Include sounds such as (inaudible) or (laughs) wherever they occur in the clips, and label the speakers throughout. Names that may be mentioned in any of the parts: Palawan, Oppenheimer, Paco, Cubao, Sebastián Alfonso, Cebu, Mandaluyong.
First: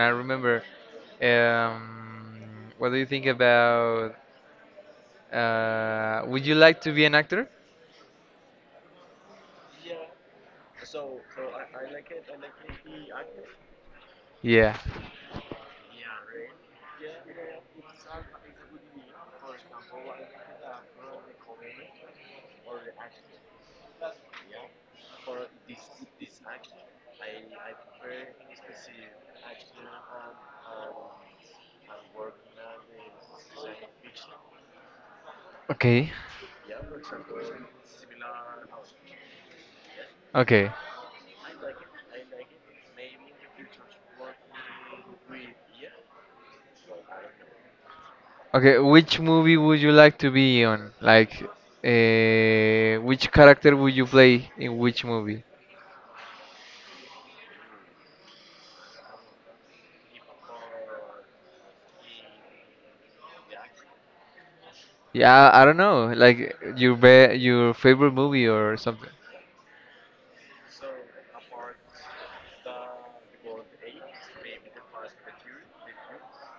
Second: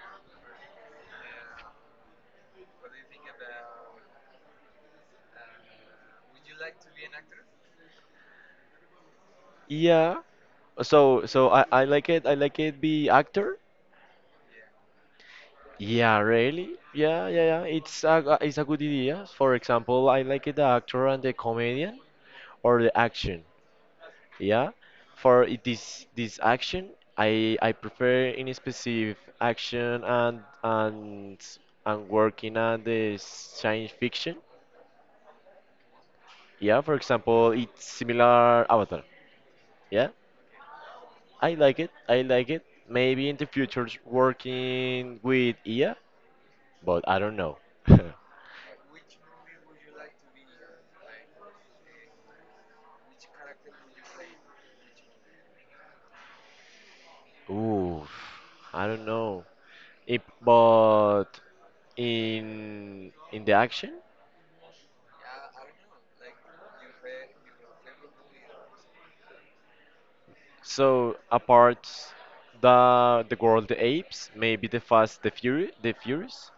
Speaker 1: I remember. Um, what do you think about? Would you like to be an actor?
Speaker 2: Yeah. So I like it. I like it. Be actor.
Speaker 1: Yeah.
Speaker 2: Yeah, really. Yeah, yeah, yeah. It's it's a good idea. For example, I like the actor and the comedian or the action. Yeah. This action, I prefer in specific action and working on the science fiction.
Speaker 1: Okay.
Speaker 2: Yeah. For example, it's similar Avatar. Yeah.
Speaker 1: Okay.
Speaker 2: I like it. I like it. Maybe in the future working with AI but I don't know.
Speaker 1: Okay. Which movie would you like to be on? Like, which character would you play in which movie?
Speaker 2: (laughs) Ooh, I don't know. It, but in the action,
Speaker 1: Yeah, I don't know. Like your be your favorite movie or something.
Speaker 2: so apart the world the apes, maybe the fast the fury the furious.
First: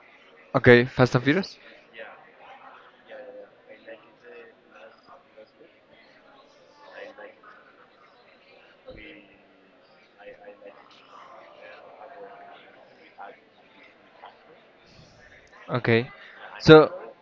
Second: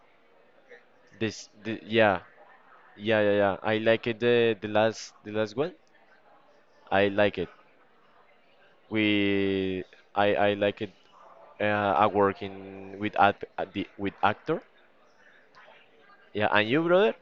Speaker 1: Okay, Fast and
Speaker 2: This
Speaker 1: Furious.
Speaker 2: the, yeah, yeah, yeah, yeah. I like it the last the last one. I like it. We I like it. I work in with with actor.
Speaker 1: Okay.
Speaker 2: Yeah, and you
Speaker 1: So.
Speaker 2: brother?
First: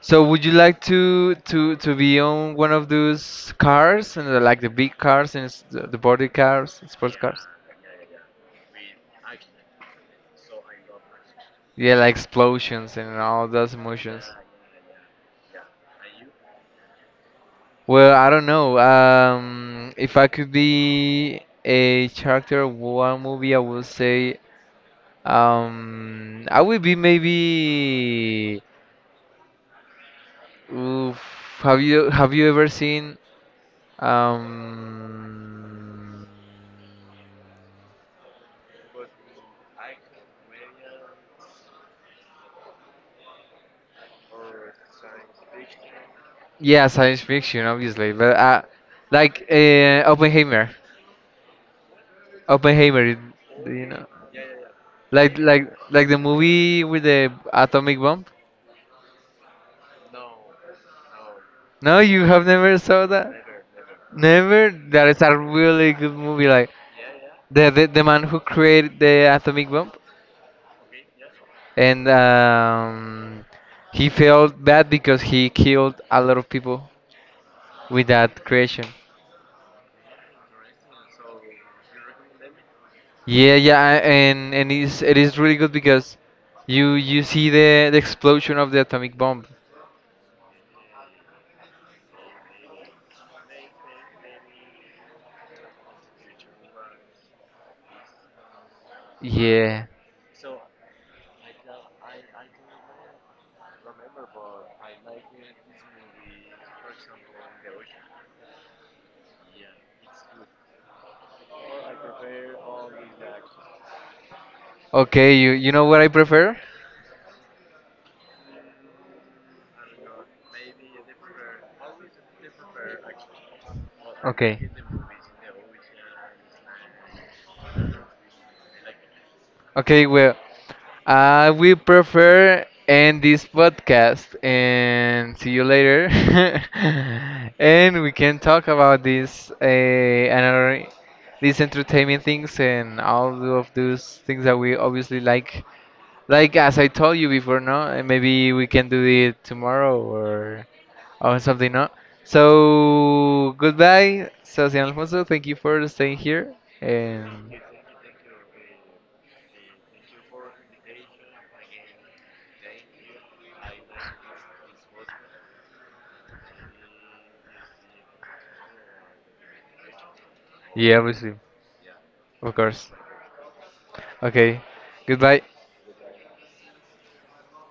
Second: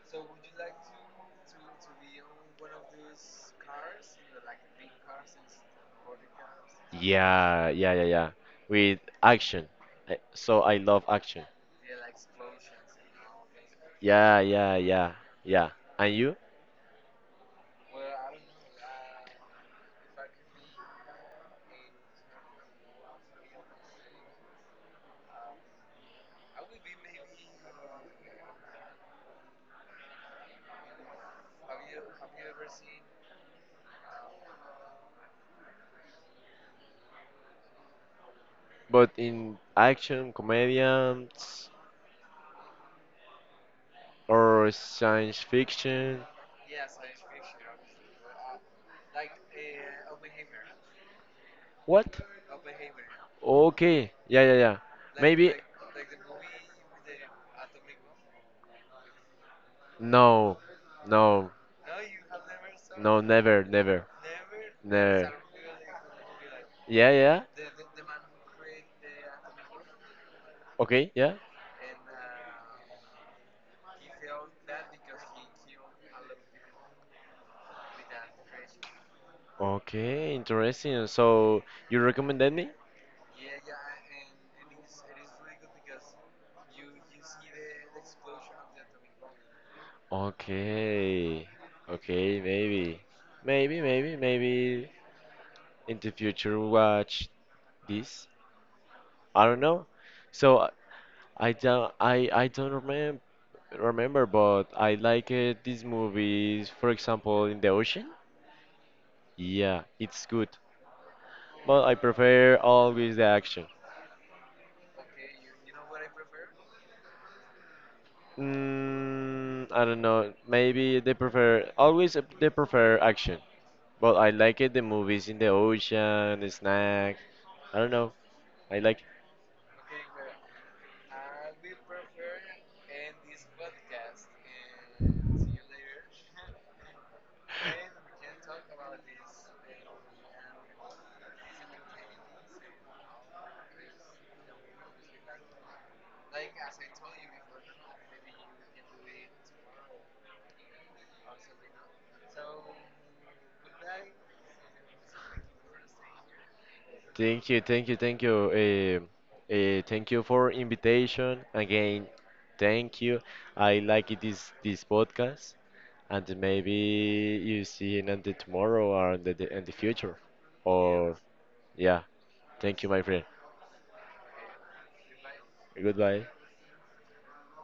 Speaker 1: So would you like to be on one of those cars and the- like the big cars and s- the body cars, sports cars?
Speaker 2: Yeah, yeah, yeah, yeah. With action. So I love action.
Speaker 1: Yeah, like explosions and all those emotions.
Speaker 2: Yeah, yeah, yeah, yeah. And you?
Speaker 1: Well, I don't know. If I could be a character of one movie, I would say I would be maybe. Oof, have you ever seen um,
Speaker 2: But in action, comedians, or science fiction?
Speaker 1: yeah, science fiction, obviously, but like Oppenheimer,
Speaker 2: What?
Speaker 1: Oppenheimer, it- you know,
Speaker 2: Okay. Yeah, yeah, yeah.
Speaker 1: like
Speaker 2: Maybe.
Speaker 1: like the movie with the atomic bomb.
Speaker 2: No, no,
Speaker 1: No, you have never saw
Speaker 2: no,
Speaker 1: that.
Speaker 2: never, never,
Speaker 1: Never. That is
Speaker 2: never.
Speaker 1: a really good movie. Like
Speaker 2: Yeah, yeah.
Speaker 1: the man who created the atomic bomb,
Speaker 2: Okay, yeah.
Speaker 1: and he felt bad because he killed a lot of people with that creation.
Speaker 2: Okay, interesting. So you recommended me?
Speaker 1: Yeah, yeah, and it's, it is really good because you see the explosion of the atomic bomb.
Speaker 2: Okay. Okay, maybe. Maybe, maybe, maybe in the future watch this. I don't
Speaker 1: Yeah.
Speaker 2: know. So I don't remember remember. But I like these movies, for example, in the ocean. Yeah, it's good. But I prefer always the action.
Speaker 1: Okay, you know what I prefer?
Speaker 2: I don't know. Maybe they prefer always they prefer action. But I like
Speaker 1: Okay.
Speaker 2: it. The movies in the ocean, the snack. I don't know. I like.
Speaker 1: Okay, well, I will prefer end this podcast and see you later. (laughs) and we can talk about this another these entertainment things and all of those things that we obviously like. Like as I told you before, no, maybe we can do it tomorrow or something, no. So goodbye, Sebastián Alfonso. Thank you for staying here,
Speaker 2: Thank
Speaker 1: and
Speaker 2: you, thank you, thank you. Thank you for invitation again. Thank you. I like it this podcast, and maybe you see it on the tomorrow or on the in the future,
Speaker 1: yeah,
Speaker 2: or
Speaker 1: obviously,
Speaker 2: yeah.
Speaker 1: of
Speaker 2: Thank you,
Speaker 1: course.
Speaker 2: my friend.
Speaker 1: Okay, goodbye.
Speaker 2: Goodbye.